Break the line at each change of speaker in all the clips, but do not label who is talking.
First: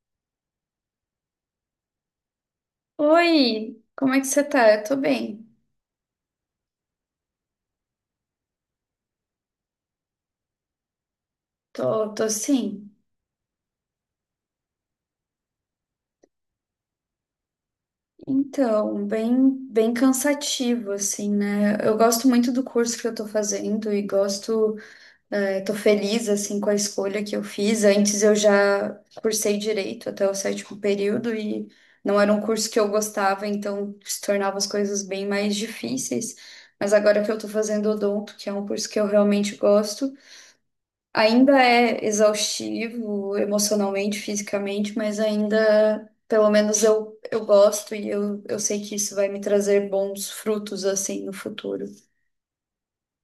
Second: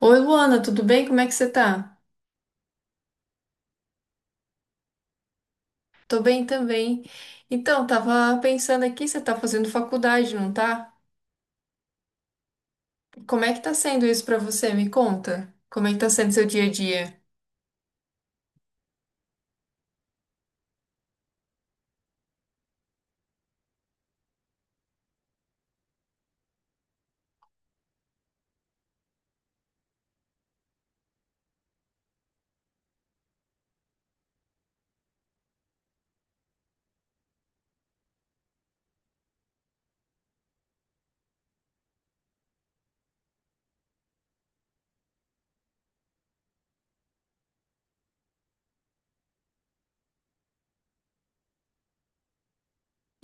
Oi, Luana, tudo bem? Como é que você tá?
Oi, como é que você tá? Eu tô bem.
Tô bem também. Então, tava pensando aqui, você tá fazendo faculdade, não tá?
Tô, tô sim.
Como é que tá sendo isso pra você? Me conta. Como é que tá sendo seu dia a dia?
Então, bem, bem cansativo, assim, né? Eu gosto muito do curso que eu tô fazendo e gosto, tô feliz, assim, com a escolha que eu fiz. Antes eu já cursei direito até o sétimo período e não era um curso que eu gostava, então se tornava as coisas bem mais difíceis. Mas agora que eu tô fazendo odonto, que é um curso que eu realmente gosto, ainda é exaustivo emocionalmente, fisicamente, mas ainda, pelo menos eu gosto e eu sei que isso vai me trazer bons frutos assim no futuro.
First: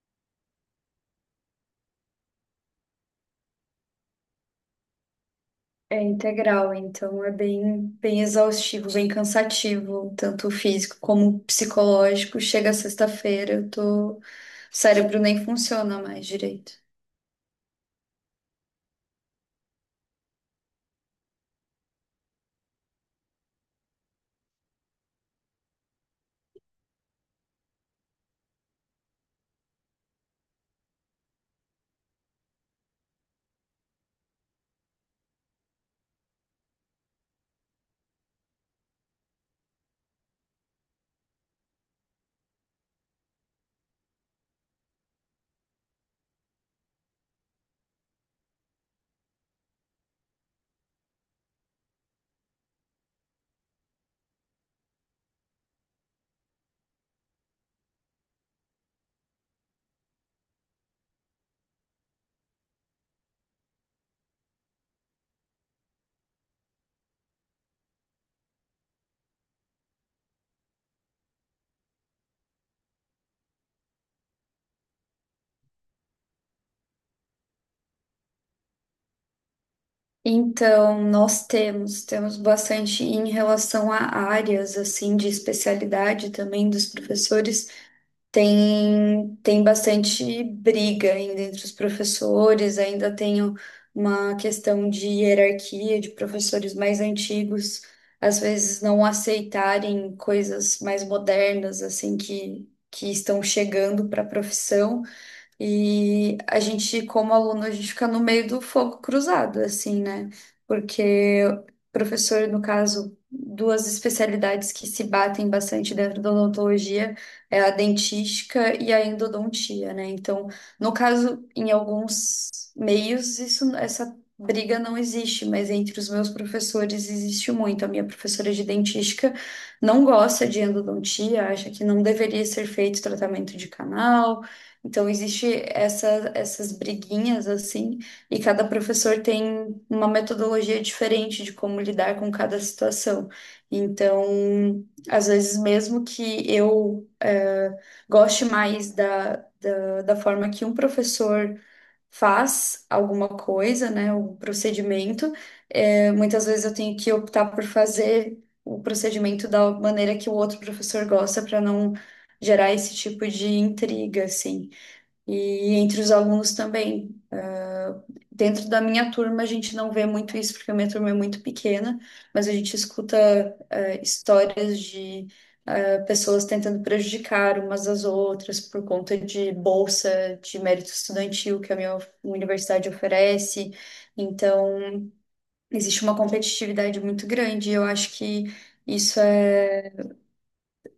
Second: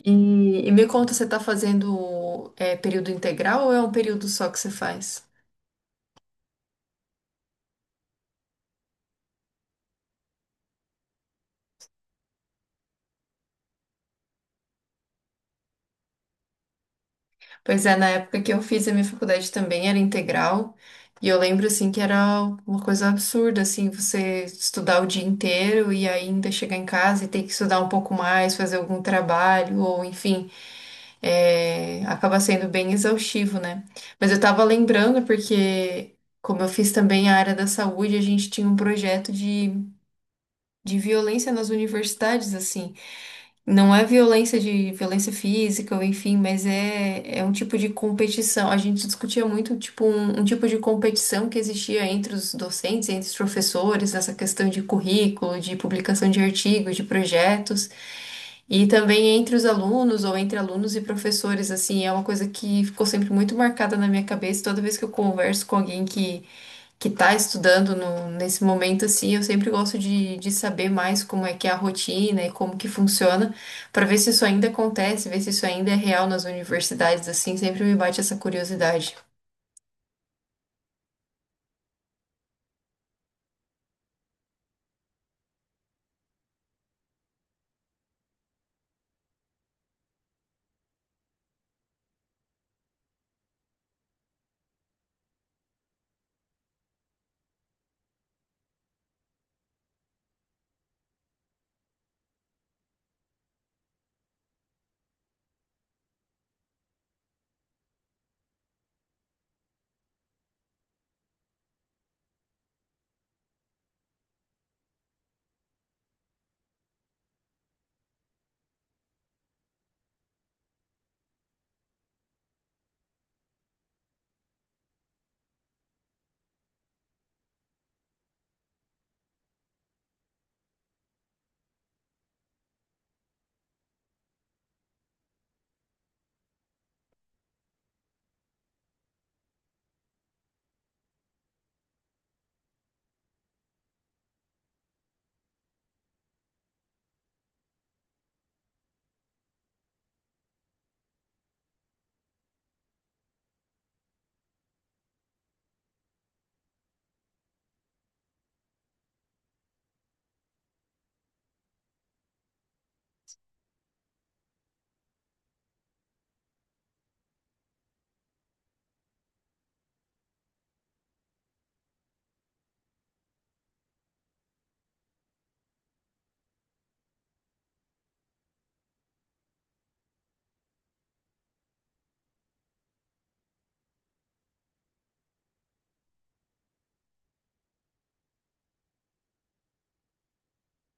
E, e me conta, você tá fazendo período integral ou é um período só que você faz?
É integral, então é bem, bem exaustivo, bem cansativo, tanto físico como psicológico. Chega sexta-feira, eu tô, o cérebro nem funciona mais direito.
Pois é, na época que eu fiz a minha faculdade também era integral. E eu lembro, assim, que era uma coisa absurda, assim, você estudar o dia inteiro e ainda chegar em casa e ter que estudar um pouco mais, fazer algum trabalho, ou enfim. Acaba sendo bem exaustivo, né? Mas eu tava lembrando porque, como eu fiz também a área da saúde, a gente tinha um projeto de violência nas universidades, assim. Não é violência de violência física ou enfim, mas é um tipo de competição. A gente discutia muito tipo um tipo de competição que existia entre os docentes, entre os professores, nessa questão de currículo, de publicação de artigos, de projetos, e também entre os alunos ou entre alunos e professores, assim, é uma coisa que ficou sempre muito marcada na minha cabeça. Toda vez que eu converso com alguém que está estudando nesse momento, assim, eu sempre gosto de saber mais como é que é a rotina e como que funciona, para ver se isso ainda acontece, ver se isso ainda é real nas universidades, assim, sempre me bate essa curiosidade.
Então, nós temos bastante em relação a áreas assim de especialidade também dos professores. Tem bastante briga ainda entre os professores, ainda uma questão de hierarquia de professores mais antigos, às vezes não aceitarem coisas mais modernas assim que estão chegando para a profissão. E a gente, como aluno, a gente fica no meio do fogo cruzado, assim, né? Porque o professor, no caso, duas especialidades que se batem bastante dentro da odontologia é a dentística e a endodontia, né? Então, no caso, em alguns meios, isso, essa briga não existe, mas entre os meus professores existe muito. A minha professora de dentística não gosta de endodontia, acha que não deveria ser feito tratamento de canal. Então existe essa, essas briguinhas assim, e cada professor tem uma metodologia diferente de como lidar com cada situação. Então, às vezes mesmo que eu goste mais da, da forma que um professor faz alguma coisa, né, um procedimento, muitas vezes eu tenho que optar por fazer o procedimento da maneira que o outro professor gosta para não gerar esse tipo de intriga, assim e entre os alunos também. Dentro da minha turma, a gente não vê muito isso, porque a minha turma é muito pequena, mas a gente escuta histórias de pessoas tentando prejudicar umas às outras por conta de bolsa de mérito estudantil que a minha universidade oferece. Então, existe uma competitividade muito grande, e eu acho que isso é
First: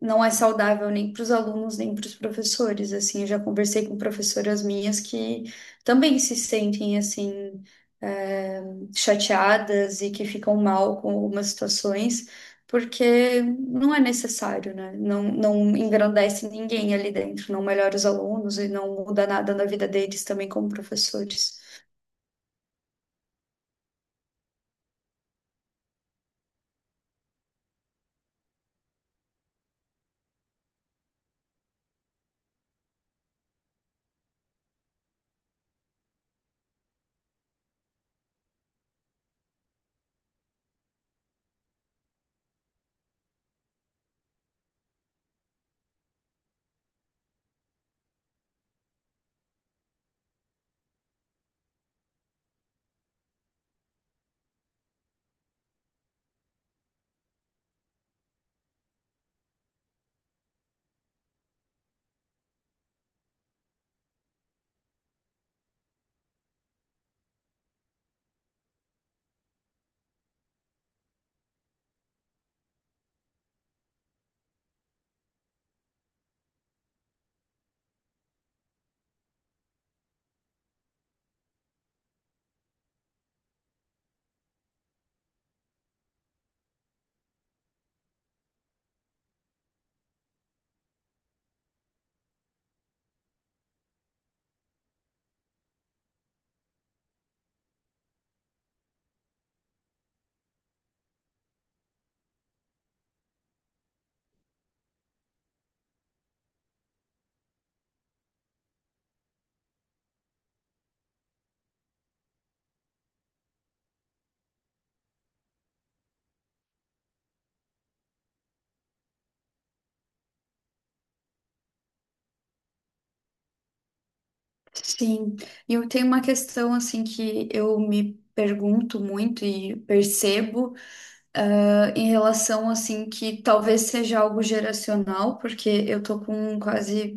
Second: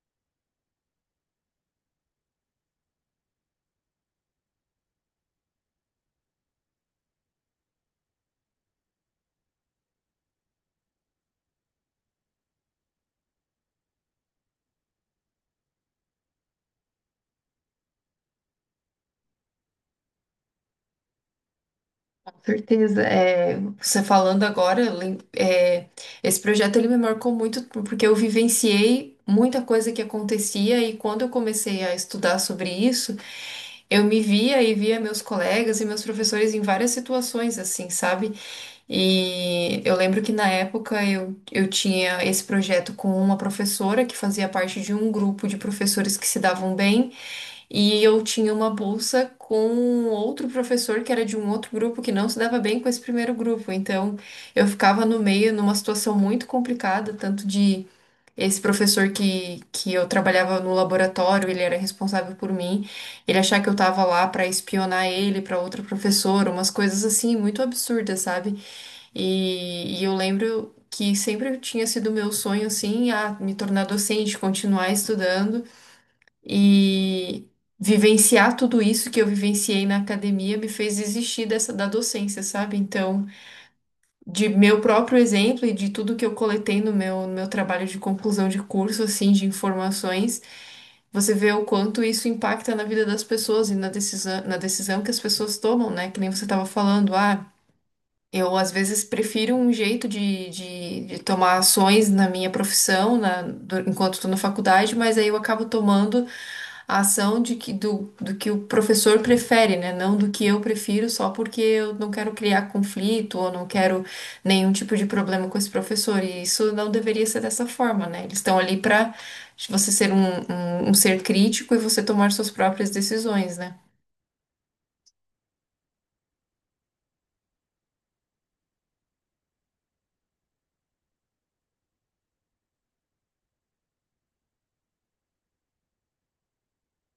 não é saudável nem para os alunos, nem para os professores, assim, eu já conversei com professoras minhas que também se sentem, assim, eh, chateadas e que ficam mal com algumas situações, porque não é necessário, né? Não, não engrandece ninguém ali dentro, não melhora os alunos e não muda nada na vida deles também como professores.
Com certeza. É, você falando agora, esse projeto ele me marcou muito porque eu vivenciei muita coisa que acontecia e quando eu comecei a estudar sobre isso, eu me via e via meus colegas e meus professores em várias situações, assim, sabe? E eu lembro que na época eu tinha esse projeto com uma professora que fazia parte de um grupo de professores que se davam bem, e eu tinha uma bolsa com outro professor que era de um outro grupo que não se dava bem com esse primeiro grupo. Então eu ficava no meio numa situação muito complicada, tanto de esse professor que eu trabalhava no laboratório, ele era responsável por mim, ele achar que eu tava lá pra espionar ele, pra outra professora, umas coisas assim muito absurdas, sabe? E eu lembro que sempre tinha sido meu sonho, assim, a me tornar docente, continuar estudando e vivenciar tudo isso que eu vivenciei na academia me fez desistir dessa da docência, sabe? Então, de meu próprio exemplo e de tudo que eu coletei no meu trabalho de conclusão de curso, assim, de informações, você vê o quanto isso impacta na vida das pessoas e na decisão que as pessoas tomam, né? Que nem você estava falando, ah. Eu, às vezes, prefiro um jeito de tomar ações na minha profissão, enquanto estou na faculdade, mas aí eu acabo tomando a ação do que o professor prefere, né? Não do que eu prefiro, só porque eu não quero criar conflito ou não quero nenhum tipo de problema com esse professor. E isso não deveria ser dessa forma, né? Eles estão ali para você ser um ser crítico e você tomar suas próprias decisões, né?
Sim, e eu tenho uma questão assim que eu me pergunto muito e percebo, em relação assim que talvez seja algo geracional, porque eu tô com quase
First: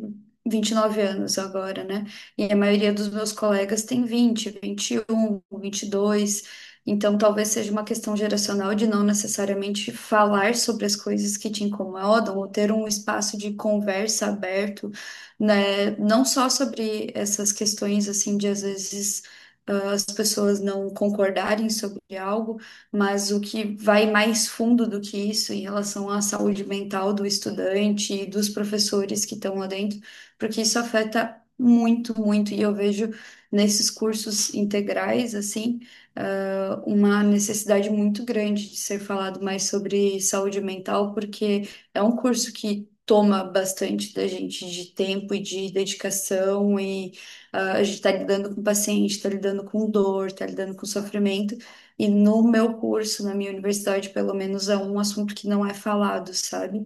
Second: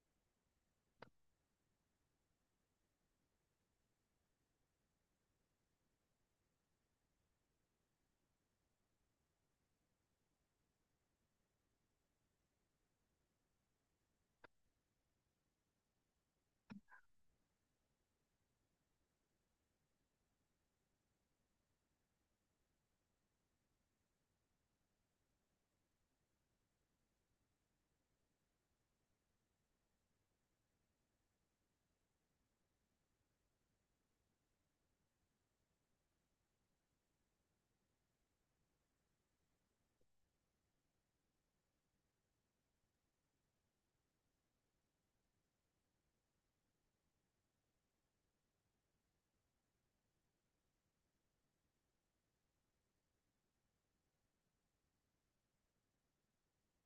29 anos agora, né? E a maioria dos meus colegas tem 20, 21, 22 Então talvez seja uma questão geracional de não necessariamente falar sobre as coisas que te incomodam ou ter um espaço de conversa aberto, né? Não só sobre essas questões assim de às vezes as pessoas não concordarem sobre algo, mas o que vai mais fundo do que isso em relação à saúde mental do estudante e dos professores que estão lá dentro, porque isso afeta muito, muito, e eu vejo nesses cursos integrais, assim, uma necessidade muito grande de ser falado mais sobre saúde mental, porque é um curso que toma bastante da gente de tempo e de dedicação e a gente está lidando com paciente, está lidando com dor, está lidando com sofrimento. E no meu curso, na minha universidade, pelo menos é um assunto que não é falado, sabe?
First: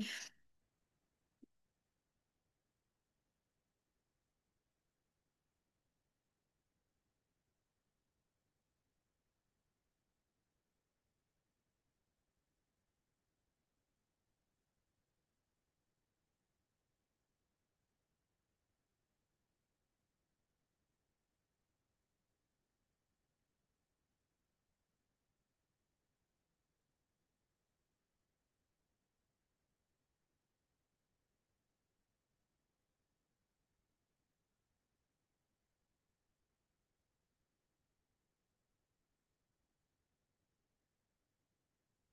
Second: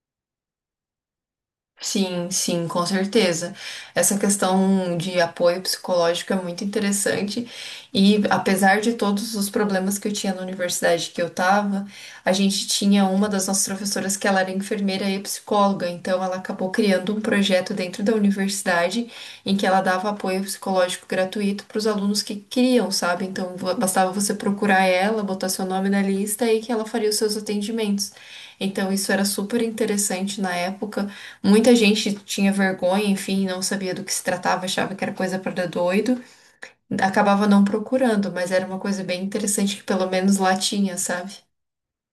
Sim, sim, com certeza. Essa questão de apoio psicológico é muito interessante e, apesar de todos os problemas que eu tinha na universidade que eu estava, a gente tinha uma das nossas professoras que ela era enfermeira e psicóloga, então ela acabou criando um projeto dentro da universidade em que ela dava apoio psicológico gratuito para os alunos que queriam, sabe? Então Bastava você procurar ela, botar seu nome na lista, e que ela faria os seus atendimentos. Então isso era super interessante na época. Muita gente tinha vergonha, enfim, não sabia do que se tratava, achava que era coisa para doido, acabava não procurando, mas era uma coisa bem interessante que pelo menos lá tinha, sabe?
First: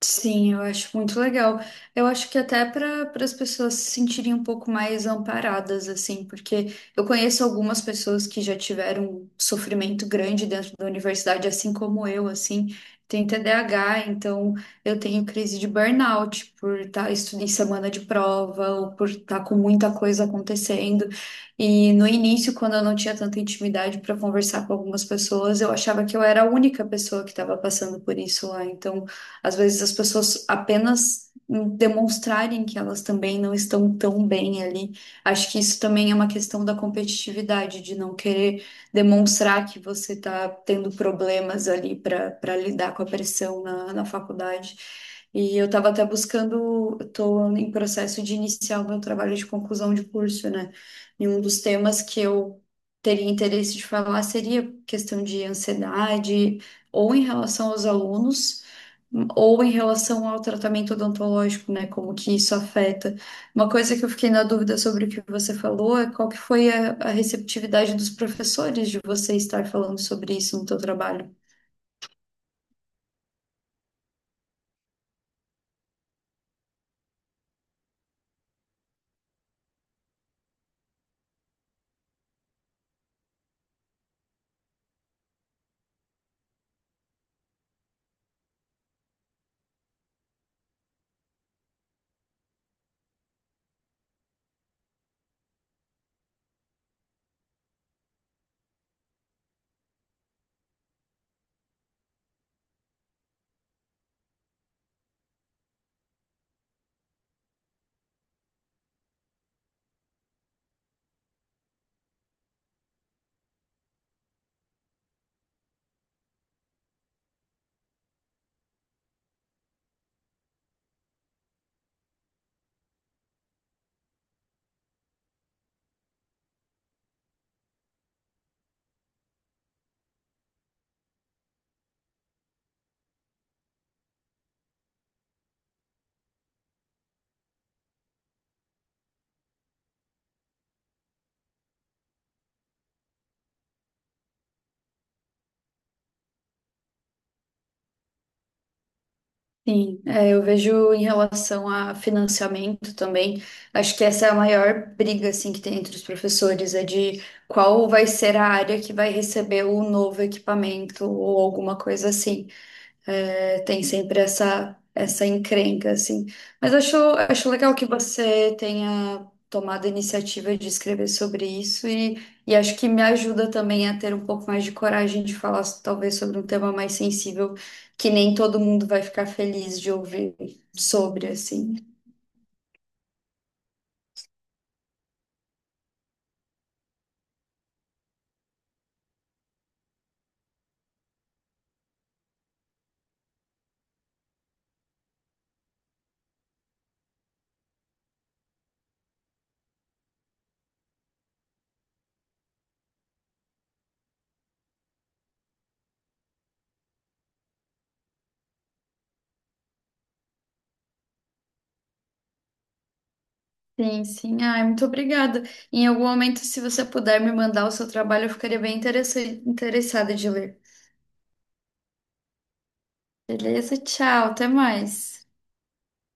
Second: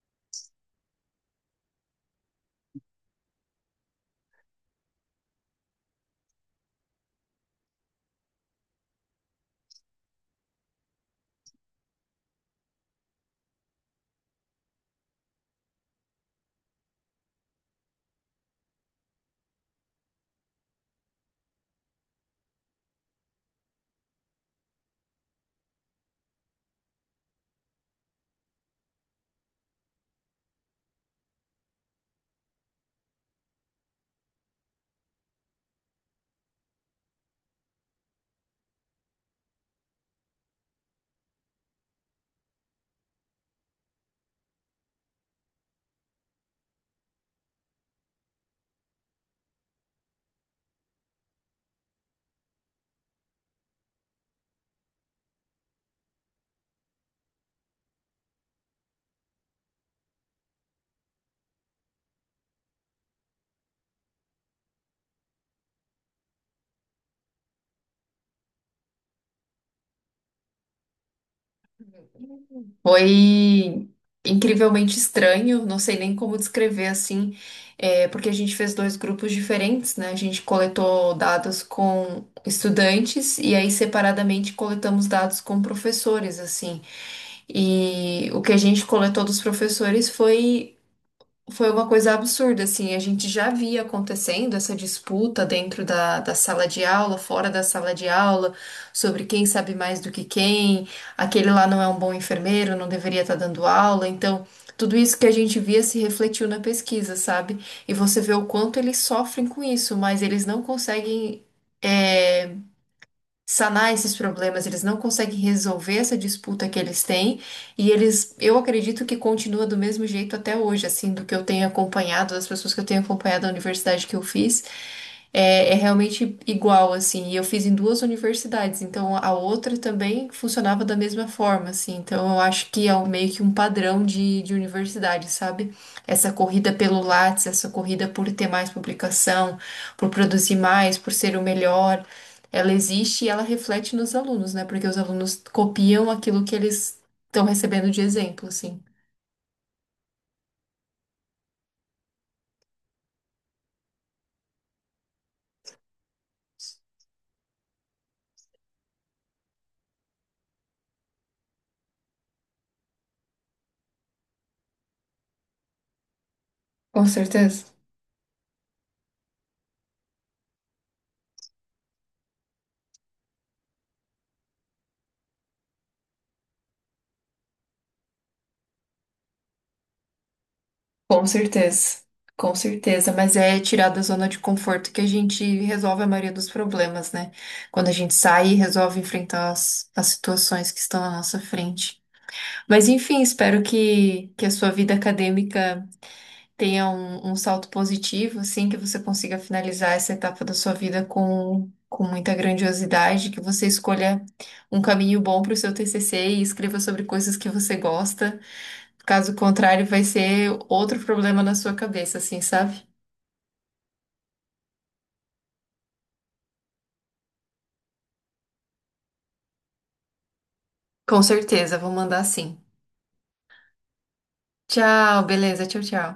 Sim, eu acho muito legal. Eu acho que até para as pessoas se sentirem um pouco mais amparadas, assim, porque eu conheço algumas pessoas que já tiveram um sofrimento grande dentro da universidade, assim como eu, assim, tenho TDAH, então eu tenho crise de burnout por estar estudando em semana de prova ou por estar com muita coisa acontecendo. E no início, quando eu não tinha tanta intimidade para conversar com algumas pessoas, eu achava que eu era a única pessoa que estava passando por isso lá. Então, às vezes as pessoas apenas demonstrarem que elas também não estão tão bem ali. Acho que isso também é uma questão da competitividade, de não querer demonstrar que você está tendo problemas ali para lidar com a pressão na, na faculdade. E eu estava até buscando, estou em processo de iniciar o meu trabalho de conclusão de curso, né? E um dos temas que eu teria interesse de falar seria questão de ansiedade, ou em relação aos alunos ou em relação ao tratamento odontológico, né? Como que isso afeta. Uma coisa que eu fiquei na dúvida sobre o que você falou é qual que foi a receptividade dos professores de você estar falando sobre isso no teu trabalho.
Foi incrivelmente estranho, não sei nem como descrever, assim, porque a gente fez dois grupos diferentes, né? A gente coletou dados com estudantes e aí separadamente coletamos dados com professores, assim. E o que a gente coletou dos professores foi uma coisa absurda, assim. A gente já via acontecendo essa disputa dentro da sala de aula, fora da sala de aula, sobre quem sabe mais do que quem, aquele lá não é um bom enfermeiro, não deveria estar dando aula. Então, tudo isso que a gente via se refletiu na pesquisa, sabe? E você vê o quanto eles sofrem com isso, mas eles não conseguem é, sanar esses problemas, eles não conseguem resolver essa disputa que eles têm, e eles, eu acredito que continua do mesmo jeito até hoje, assim, do que eu tenho acompanhado, das pessoas que eu tenho acompanhado da universidade que eu fiz. É realmente igual, assim, e eu fiz em duas universidades, então a outra também funcionava da mesma forma, assim, então eu acho que é meio que um padrão de universidade, sabe? Essa corrida pelo Lattes, essa corrida por ter mais publicação, por produzir mais, por ser o melhor, ela existe e ela reflete nos alunos, né? Porque os alunos copiam aquilo que eles estão recebendo de exemplo, assim.
Sim, é, eu vejo em relação a financiamento também, acho que essa é a maior briga assim que tem entre os professores, é de qual vai ser a área que vai receber o novo equipamento ou alguma coisa assim. É, tem sempre essa encrenca, assim. Mas
Com
acho
certeza.
legal que você tenha tomado a iniciativa de escrever sobre isso e acho que me ajuda também a ter um pouco mais de coragem de falar, so, talvez, sobre um tema mais sensível que nem todo mundo vai ficar feliz de ouvir
Com
sobre, assim.
certeza, com certeza, mas é tirar da zona de conforto que a gente resolve a maioria dos problemas, né? Quando a gente sai e resolve enfrentar as situações que estão à nossa frente. Mas enfim, espero que a sua vida acadêmica tenha um salto positivo, assim, que você consiga finalizar essa etapa da sua vida com muita grandiosidade, que você escolha um caminho bom para o seu TCC e escreva sobre coisas que você gosta. Caso contrário, vai ser outro problema na sua cabeça, assim, sabe?
Sim, sim. Ai, muito obrigada. Em algum momento, se você puder me mandar o seu trabalho, eu ficaria bem interessada de ler.
Com certeza, vou mandar sim.
Beleza? Tchau, até
Tchau,
mais.
beleza, tchau, tchau.